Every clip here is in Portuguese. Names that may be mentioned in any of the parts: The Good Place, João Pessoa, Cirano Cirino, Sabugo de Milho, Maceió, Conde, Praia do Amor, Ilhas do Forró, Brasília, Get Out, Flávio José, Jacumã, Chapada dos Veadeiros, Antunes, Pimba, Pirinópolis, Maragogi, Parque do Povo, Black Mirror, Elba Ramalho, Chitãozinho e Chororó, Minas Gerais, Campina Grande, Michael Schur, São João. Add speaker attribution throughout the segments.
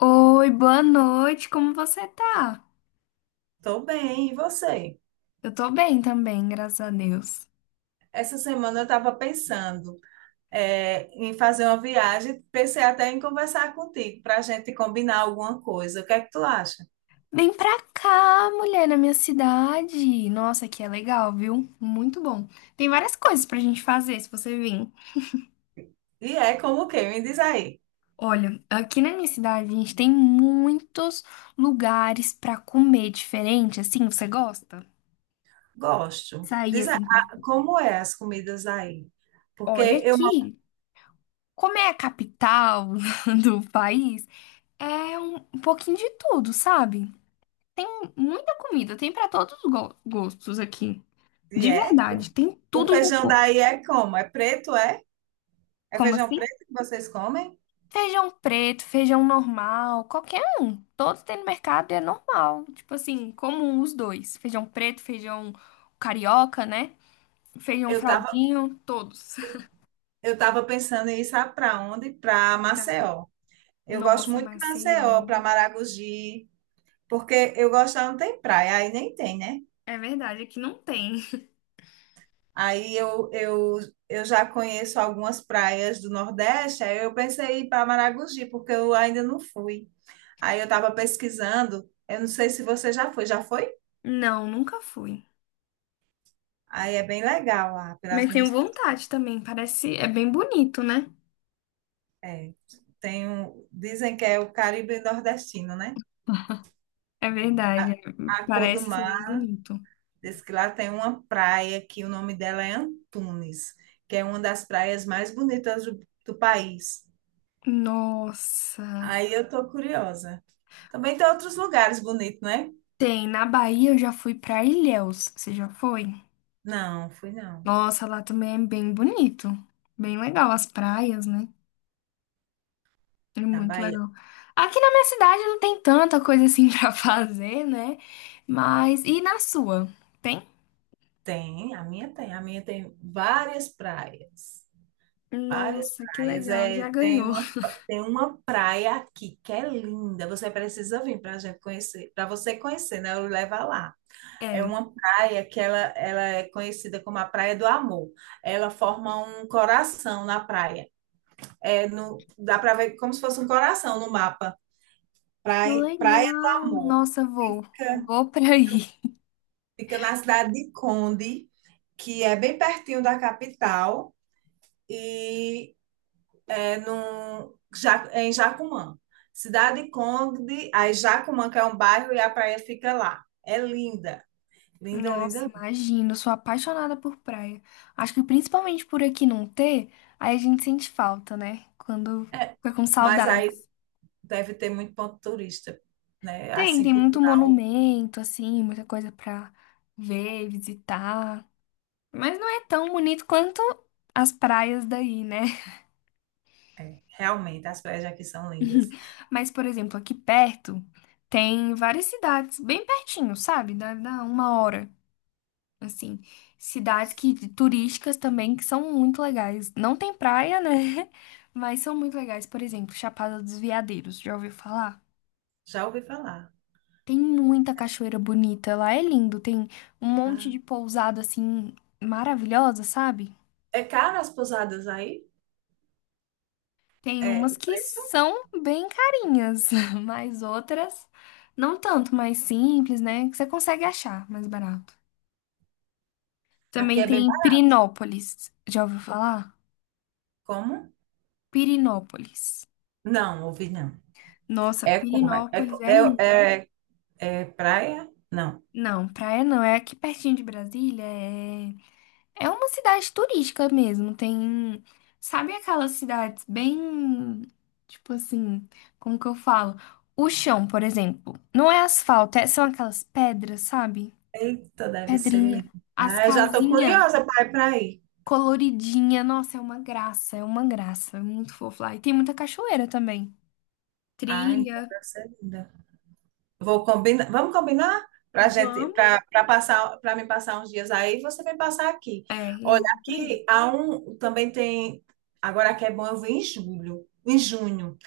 Speaker 1: Oi, boa noite, como você tá?
Speaker 2: Tô bem, e você?
Speaker 1: Eu tô bem também, graças a Deus.
Speaker 2: Essa semana eu estava pensando em fazer uma viagem, pensei até em conversar contigo para a gente combinar alguma coisa. O que é que tu acha?
Speaker 1: Vem pra cá, mulher, na minha cidade. Nossa, aqui é legal, viu? Muito bom. Tem várias coisas pra gente fazer se você vir.
Speaker 2: E é como o quê? Me diz aí.
Speaker 1: Olha, aqui na minha cidade a gente tem muitos lugares pra comer diferente, assim, você gosta?
Speaker 2: Gosto.
Speaker 1: Sair
Speaker 2: Diz aí,
Speaker 1: assim, pra...
Speaker 2: ah, como é as comidas aí?
Speaker 1: olha
Speaker 2: Porque eu
Speaker 1: aqui. Como é a capital do país, é um pouquinho de tudo, sabe? Tem muita comida, tem pra todos os gostos aqui.
Speaker 2: e
Speaker 1: De
Speaker 2: é.
Speaker 1: verdade, tem
Speaker 2: O
Speaker 1: tudo um
Speaker 2: feijão
Speaker 1: pouco.
Speaker 2: daí é como? É preto, é? É
Speaker 1: Como
Speaker 2: feijão
Speaker 1: assim?
Speaker 2: preto que vocês comem?
Speaker 1: Feijão preto, feijão normal, qualquer um. Todos tem no mercado e é normal. Tipo assim, comum os dois. Feijão preto, feijão carioca, né? Feijão
Speaker 2: Eu tava,
Speaker 1: fraldinho, todos.
Speaker 2: eu tava pensando em ir sabe para onde? Para
Speaker 1: Fralda.
Speaker 2: Maceió. Eu gosto
Speaker 1: Nossa,
Speaker 2: muito de Maceió,
Speaker 1: Maceió.
Speaker 2: para Maragogi. Porque eu gosto, lá não tem praia, aí nem tem, né?
Speaker 1: É verdade, aqui não tem.
Speaker 2: Aí eu já conheço algumas praias do Nordeste, aí eu pensei em ir para Maragogi, porque eu ainda não fui. Aí eu estava pesquisando, eu não sei se você já foi, já foi?
Speaker 1: Não, nunca fui.
Speaker 2: Aí é bem legal lá, pelas
Speaker 1: Mas tenho
Speaker 2: minhas.
Speaker 1: vontade também. Parece, é bem bonito, né?
Speaker 2: É, dizem que é o Caribe nordestino, né?
Speaker 1: É verdade, é-
Speaker 2: A, a cor do
Speaker 1: parece ser bem
Speaker 2: mar,
Speaker 1: bonito.
Speaker 2: diz que lá tem uma praia que o nome dela é Antunes, que é uma das praias mais bonitas do país.
Speaker 1: Nossa.
Speaker 2: Aí eu tô curiosa. Também tem outros lugares bonitos, não é?
Speaker 1: Tem, na Bahia eu já fui pra Ilhéus. Você já foi?
Speaker 2: Não, fui não.
Speaker 1: Nossa, lá também é bem bonito. Bem legal as praias, né? É
Speaker 2: Na
Speaker 1: muito
Speaker 2: Bahia
Speaker 1: legal. Aqui na minha cidade não tem tanta coisa assim pra fazer, né? Mas e na sua? Tem?
Speaker 2: tem, a minha tem várias praias. Várias
Speaker 1: Nossa, que
Speaker 2: praias.
Speaker 1: legal.
Speaker 2: É,
Speaker 1: Já
Speaker 2: tem
Speaker 1: ganhou.
Speaker 2: uma, tem uma praia aqui que é linda. Você precisa vir para a gente conhecer, para você conhecer, né? Eu levo lá. É
Speaker 1: É.
Speaker 2: uma praia que ela é conhecida como a Praia do Amor. Ela forma um coração na praia. É no, Dá para ver como se fosse um coração no mapa.
Speaker 1: Que
Speaker 2: Praia, Praia do
Speaker 1: legal.
Speaker 2: Amor.
Speaker 1: Nossa, vou.
Speaker 2: Fica,
Speaker 1: Vou pra aí.
Speaker 2: fica na cidade de Conde, que é bem pertinho da capital e é em Jacumã. Cidade de Conde, aí Jacumã, que é um bairro, e a praia fica lá. É linda, linda, linda,
Speaker 1: Nossa,
Speaker 2: linda.
Speaker 1: imagino, eu sou apaixonada por praia. Acho que principalmente por aqui não ter, aí a gente sente falta, né? Quando
Speaker 2: É,
Speaker 1: fica com
Speaker 2: mas
Speaker 1: saudade.
Speaker 2: aí deve ter muito ponto turista, né?
Speaker 1: Tem,
Speaker 2: Assim,
Speaker 1: tem muito
Speaker 2: cultural.
Speaker 1: monumento, assim, muita coisa pra ver, visitar. Mas não é tão bonito quanto as praias daí, né?
Speaker 2: É, realmente, as praias aqui são lindas.
Speaker 1: Mas, por exemplo, aqui perto tem várias cidades, bem pertinho, sabe? Dá uma hora. Assim, cidades que turísticas também que são muito legais. Não tem praia, né? Mas são muito legais. Por exemplo, Chapada dos Veadeiros, já ouviu falar?
Speaker 2: Já ouvi falar.
Speaker 1: Tem muita cachoeira bonita, lá é lindo, tem um monte
Speaker 2: Ah.
Speaker 1: de pousada assim maravilhosa, sabe?
Speaker 2: É caro as pousadas aí?
Speaker 1: Tem
Speaker 2: É,
Speaker 1: umas
Speaker 2: o
Speaker 1: que
Speaker 2: preço?
Speaker 1: são bem carinhas, mas outras não tanto, mais simples, né? Que você consegue achar mais barato.
Speaker 2: Aqui
Speaker 1: Também
Speaker 2: é bem
Speaker 1: tem
Speaker 2: barato.
Speaker 1: Pirinópolis, já ouviu falar?
Speaker 2: Como?
Speaker 1: Pirinópolis.
Speaker 2: Não, ouvi não.
Speaker 1: Nossa,
Speaker 2: É como?
Speaker 1: Pirinópolis é lindo.
Speaker 2: É, é, é praia? Não.
Speaker 1: Não, praia não, é aqui pertinho de Brasília, é, é uma cidade turística mesmo. Tem, sabe aquelas cidades bem, tipo assim, como que eu falo? O chão, por exemplo, não é asfalto, é- são aquelas pedras, sabe?
Speaker 2: Eita, deve ser
Speaker 1: Pedrinha.
Speaker 2: linda.
Speaker 1: As
Speaker 2: Ah, eu já estou
Speaker 1: casinhas
Speaker 2: curiosa para ir para aí.
Speaker 1: coloridinha, nossa, é uma graça, é uma graça, é muito fofo lá. E tem muita cachoeira também.
Speaker 2: Ah, então
Speaker 1: Trilha.
Speaker 2: deve ser linda. Vou combinar, vamos combinar para gente,
Speaker 1: Vamos.
Speaker 2: para passar, para me passar uns dias aí, você vem passar aqui.
Speaker 1: É,
Speaker 2: Olha,
Speaker 1: eu vou por aí.
Speaker 2: aqui há um, também tem, agora aqui é bom eu vir em julho, em junho,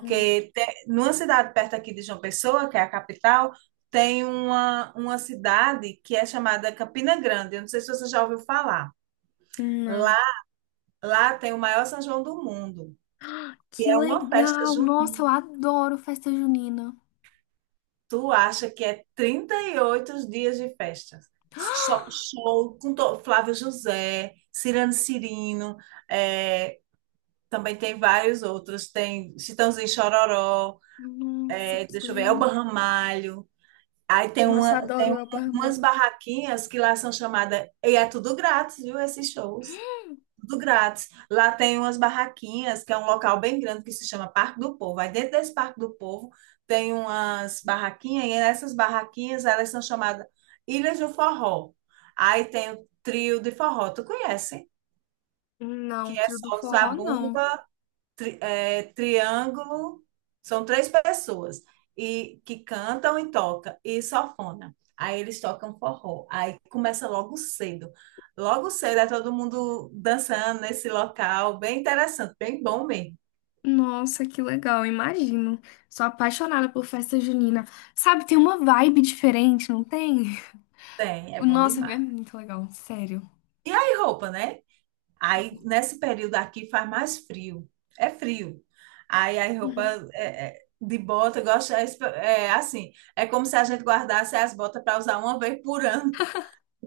Speaker 1: Hum.
Speaker 2: numa cidade perto aqui de João Pessoa, que é a capital, tem uma cidade que é chamada Campina Grande. Eu não sei se você já ouviu falar. Lá,
Speaker 1: Não.
Speaker 2: lá tem o maior São João do mundo, que
Speaker 1: Que
Speaker 2: é uma festa
Speaker 1: legal! Nossa, eu
Speaker 2: junina.
Speaker 1: adoro festa junina.
Speaker 2: Tu acha que é 38 dias de festa? Show, Flávio José, Cirano Cirino, é, também tem vários outros. Tem Chitãozinho e Chororó,
Speaker 1: Nossa, que
Speaker 2: deixa eu ver,
Speaker 1: legal.
Speaker 2: Elba Ramalho. Aí tem,
Speaker 1: Nossa,
Speaker 2: uma,
Speaker 1: adoro o
Speaker 2: tem
Speaker 1: Elba
Speaker 2: umas
Speaker 1: Ramalho.
Speaker 2: barraquinhas que lá são chamadas. E é tudo grátis, viu? Esses shows. Tudo grátis. Lá tem umas barraquinhas, que é um local bem grande que se chama Parque do Povo. Aí dentro desse Parque do Povo tem umas barraquinhas, e essas barraquinhas elas são chamadas Ilhas do Forró. Aí tem o trio de forró, tu conhece?
Speaker 1: Não,
Speaker 2: Que é
Speaker 1: trio do
Speaker 2: só os
Speaker 1: forró não.
Speaker 2: zabumba, triângulo, são três pessoas e que cantam e tocam e sanfona. Aí eles tocam forró. Aí começa logo cedo. Logo cedo é todo mundo dançando nesse local, bem interessante, bem bom mesmo.
Speaker 1: Nossa, que legal, imagino. Sou apaixonada por festa junina. Sabe, tem uma vibe diferente, não tem?
Speaker 2: Tem, é
Speaker 1: O
Speaker 2: bom
Speaker 1: nossa, é
Speaker 2: demais.
Speaker 1: muito legal, sério.
Speaker 2: E aí roupa, né? Aí nesse período aqui faz mais frio. É frio. Aí a roupa
Speaker 1: Uhum.
Speaker 2: de bota, eu gosto, é assim, é como se a gente guardasse as botas para usar uma vez por ano.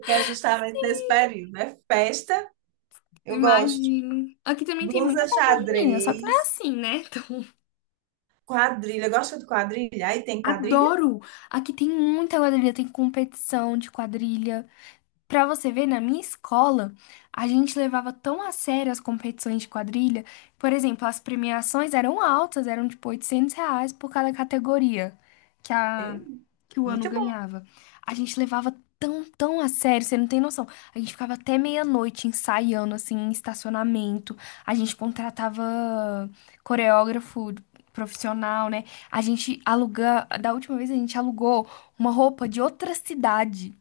Speaker 2: Que é justamente nesse período. É festa, eu gosto.
Speaker 1: Imagino. Aqui também tem muita
Speaker 2: Blusa
Speaker 1: festa junina, só que não é
Speaker 2: xadrez,
Speaker 1: assim, né? Então,
Speaker 2: quadrilha. Gosta de quadrilha? Aí tem quadrilha?
Speaker 1: adoro! Aqui tem muita quadrilha, tem competição de quadrilha. Pra você ver, na minha escola, a gente levava tão a sério as competições de quadrilha. Por exemplo, as premiações eram altas, eram tipo R$ 800 por cada categoria que, a,
Speaker 2: É,
Speaker 1: que o ano
Speaker 2: muito bom.
Speaker 1: ganhava. A gente levava tão a sério, você não tem noção. A gente ficava até meia-noite ensaiando, assim, em estacionamento. A gente contratava coreógrafo profissional, né? A gente aluga... Da última vez, a gente alugou uma roupa de outra cidade.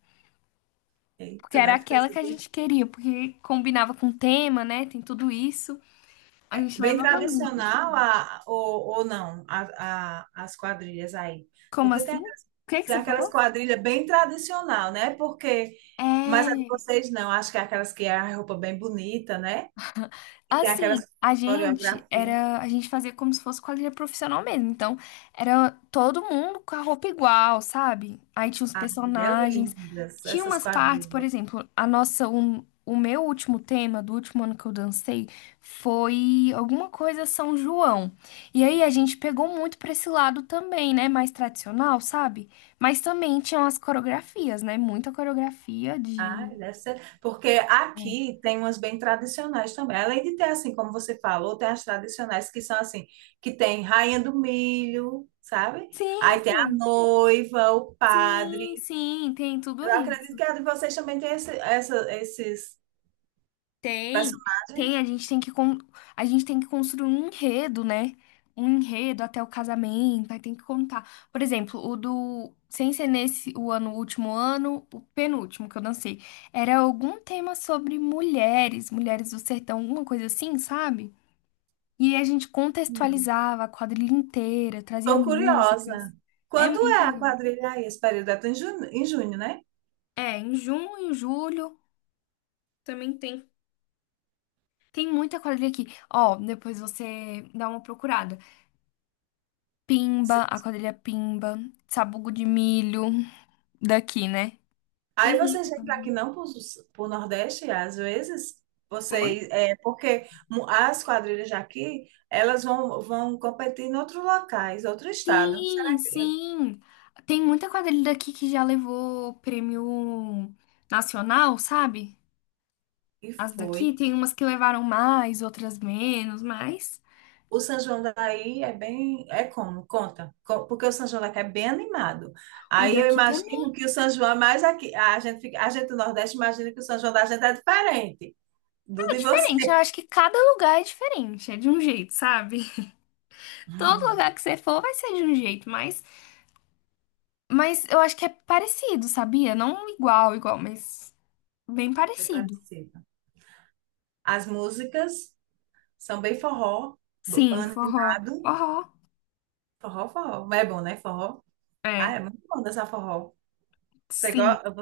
Speaker 1: Porque
Speaker 2: Eita,
Speaker 1: era
Speaker 2: deve ter
Speaker 1: aquela que
Speaker 2: sido
Speaker 1: a gente queria, porque combinava com o tema, né? Tem tudo isso. A gente
Speaker 2: bem
Speaker 1: levava muito.
Speaker 2: tradicional a, ou não a, a- as quadrilhas aí.
Speaker 1: Como
Speaker 2: Porque
Speaker 1: assim? O que que
Speaker 2: tem
Speaker 1: você
Speaker 2: aquelas
Speaker 1: falou?
Speaker 2: quadrilhas bem tradicional, né? Porque, mas a de
Speaker 1: É.
Speaker 2: vocês não, acho que é aquelas que é a roupa bem bonita, né? E tem
Speaker 1: Assim,
Speaker 2: aquelas
Speaker 1: a gente
Speaker 2: coreografia.
Speaker 1: era, a gente fazia como se fosse quadrilha profissional mesmo. Então, era todo mundo com a roupa igual, sabe? Aí tinha os
Speaker 2: Ah, é
Speaker 1: personagens,
Speaker 2: lindas
Speaker 1: tinha
Speaker 2: essas
Speaker 1: umas partes, por
Speaker 2: quadrilhas.
Speaker 1: exemplo, a nossa, um, o meu último tema do último ano que eu dancei foi alguma coisa São João. E aí a gente pegou muito pra esse lado também, né? Mais tradicional, sabe? Mas também tinham as coreografias, né? Muita coreografia
Speaker 2: Ah,
Speaker 1: de.
Speaker 2: deve ser. Porque
Speaker 1: É.
Speaker 2: aqui tem umas bem tradicionais também. Além de ter, assim, como você falou, tem as tradicionais que são assim, que tem Rainha do Milho, sabe?
Speaker 1: Sim,
Speaker 2: Aí tem a
Speaker 1: sim.
Speaker 2: noiva, o padre.
Speaker 1: Sim, sim, tem tudo
Speaker 2: Eu acredito
Speaker 1: isso.
Speaker 2: que a de vocês também tem esses
Speaker 1: Tem,
Speaker 2: personagens.
Speaker 1: tem, a gente tem que construir um enredo, né? Um enredo até o casamento, aí tem que contar. Por exemplo, o do sem ser nesse o ano, o último ano, o penúltimo que eu dancei, era algum tema sobre mulheres, mulheres do sertão, alguma coisa assim, sabe? E a gente
Speaker 2: Hum.
Speaker 1: contextualizava a quadrilha inteira, trazia
Speaker 2: Tô
Speaker 1: músicas.
Speaker 2: curiosa.
Speaker 1: É
Speaker 2: Quando
Speaker 1: muito
Speaker 2: é a
Speaker 1: legal.
Speaker 2: quadrilha aí? Esse período é em junho, né?
Speaker 1: É, em junho, em julho, também tem. Tem muita quadrilha aqui. Ó, depois você dá uma procurada. Pimba, a quadrilha Pimba, Sabugo de Milho, daqui, né? Tem
Speaker 2: Aí
Speaker 1: muita
Speaker 2: vocês vêm para
Speaker 1: quadrilha.
Speaker 2: aqui não para o Nordeste, às vezes, vocês,
Speaker 1: Oi?
Speaker 2: porque as quadrilhas aqui elas vão competir em outros locais, outro estado. Será
Speaker 1: Sim, sim. Tem muita quadrilha daqui que já levou prêmio nacional, sabe?
Speaker 2: que
Speaker 1: As
Speaker 2: foi?
Speaker 1: daqui tem umas que levaram mais, outras menos, mas
Speaker 2: O São João daí é bem, é como? Conta. Porque o São João daqui é bem animado.
Speaker 1: o
Speaker 2: Aí eu
Speaker 1: daqui
Speaker 2: imagino
Speaker 1: também
Speaker 2: que o São João é mais aqui. A gente do Nordeste imagina que o São João da gente é diferente do
Speaker 1: é
Speaker 2: de
Speaker 1: diferente. Eu
Speaker 2: você.
Speaker 1: acho que cada lugar é diferente, é de um jeito, sabe? Todo lugar que você for vai ser de um jeito, mas eu acho que é parecido, sabia? Não igual, igual, mas bem
Speaker 2: Bem
Speaker 1: parecido.
Speaker 2: parecido. As músicas. Samba e forró,
Speaker 1: Sim, forró.
Speaker 2: animado.
Speaker 1: Forró.
Speaker 2: Forró, forró. Mas é bom, né? Forró.
Speaker 1: É,
Speaker 2: Ah, é muito bom dançar forró. Você
Speaker 1: sim.
Speaker 2: gosta?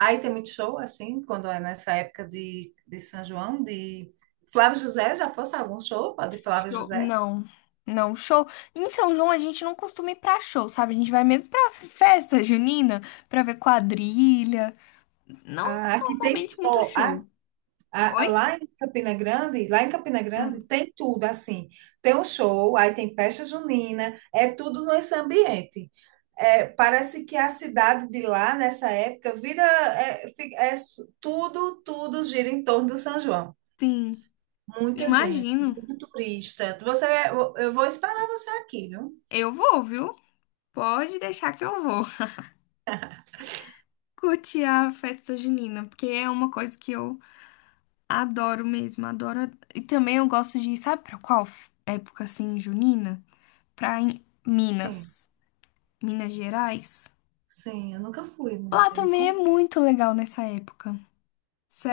Speaker 2: Aí tem muito show, assim, quando é nessa época de São João, de Flávio José, já fosse algum show de Flávio
Speaker 1: Show.
Speaker 2: José?
Speaker 1: Não, não, show. Em São João a gente não costuma ir pra show, sabe? A gente vai mesmo pra festa junina, pra ver quadrilha. Não
Speaker 2: Ah, aqui tem,
Speaker 1: normalmente muito
Speaker 2: ó,
Speaker 1: show. Oi?
Speaker 2: Lá em Campina Grande, lá em Campina
Speaker 1: Ah,
Speaker 2: Grande tem tudo assim. Tem um show, aí tem festa junina, é tudo nesse ambiente. É, parece que a cidade de lá, nessa época, vira, tudo gira em torno do São João.
Speaker 1: sim,
Speaker 2: Muita gente,
Speaker 1: imagino.
Speaker 2: muito turista. Você, eu vou esperar você aqui, viu?
Speaker 1: Eu vou, viu? Pode deixar que eu vou. Curtir a festa junina, porque é uma coisa que eu adoro mesmo, adoro. E também eu gosto de, sabe pra qual época assim, junina? Pra em
Speaker 2: Sim,
Speaker 1: Minas, Minas Gerais.
Speaker 2: sim, eu nunca fui,
Speaker 1: Lá
Speaker 2: mulher. Me
Speaker 1: também é
Speaker 2: conta.
Speaker 1: muito legal nessa época.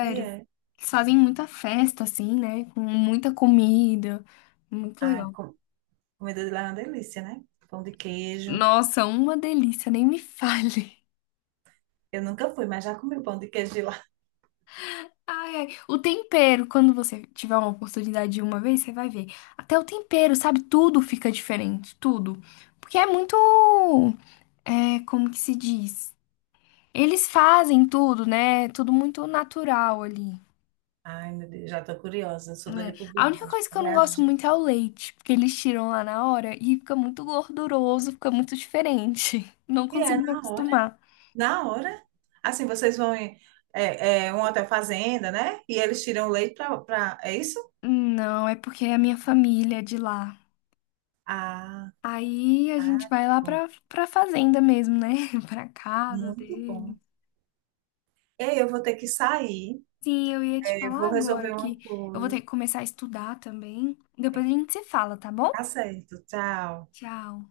Speaker 2: E é.
Speaker 1: Eles fazem muita festa assim, né? Com muita comida. Muito
Speaker 2: Ai,
Speaker 1: legal.
Speaker 2: comida de lá é uma delícia, né? Pão de queijo.
Speaker 1: Nossa, uma delícia, nem me fale.
Speaker 2: Eu nunca fui, mas já comi o pão de queijo de
Speaker 1: Ai, ai. O tempero, quando você tiver uma oportunidade de uma vez, você vai ver. Até o tempero, sabe? Tudo fica diferente, tudo. Porque é muito. É, como que se diz? Eles fazem tudo, né? Tudo muito natural ali.
Speaker 2: Ai, meu Deus, já tô curiosa, sou doida
Speaker 1: Né?
Speaker 2: por
Speaker 1: A única
Speaker 2: viagem,
Speaker 1: coisa que
Speaker 2: pra
Speaker 1: eu não gosto
Speaker 2: viajar.
Speaker 1: muito é o leite, porque eles tiram lá na hora e fica muito gorduroso, fica muito diferente. Não
Speaker 2: E é
Speaker 1: consigo me
Speaker 2: na hora,
Speaker 1: acostumar.
Speaker 2: na hora. Assim, vocês vão em um hotel fazenda, né? E eles tiram o leite pra. É isso?
Speaker 1: Não, é porque é a minha família é de lá.
Speaker 2: Ah,
Speaker 1: Aí a gente
Speaker 2: ah,
Speaker 1: vai
Speaker 2: que
Speaker 1: lá
Speaker 2: bom.
Speaker 1: pra fazenda mesmo, né? Pra casa
Speaker 2: Muito bom.
Speaker 1: dele.
Speaker 2: Ei, eu vou ter que sair,
Speaker 1: Sim, eu ia te falar
Speaker 2: vou resolver
Speaker 1: agora
Speaker 2: uma
Speaker 1: que eu vou ter
Speaker 2: coisa.
Speaker 1: que começar a estudar também. Depois a gente se fala, tá bom?
Speaker 2: Tá certo, tchau.
Speaker 1: Tchau.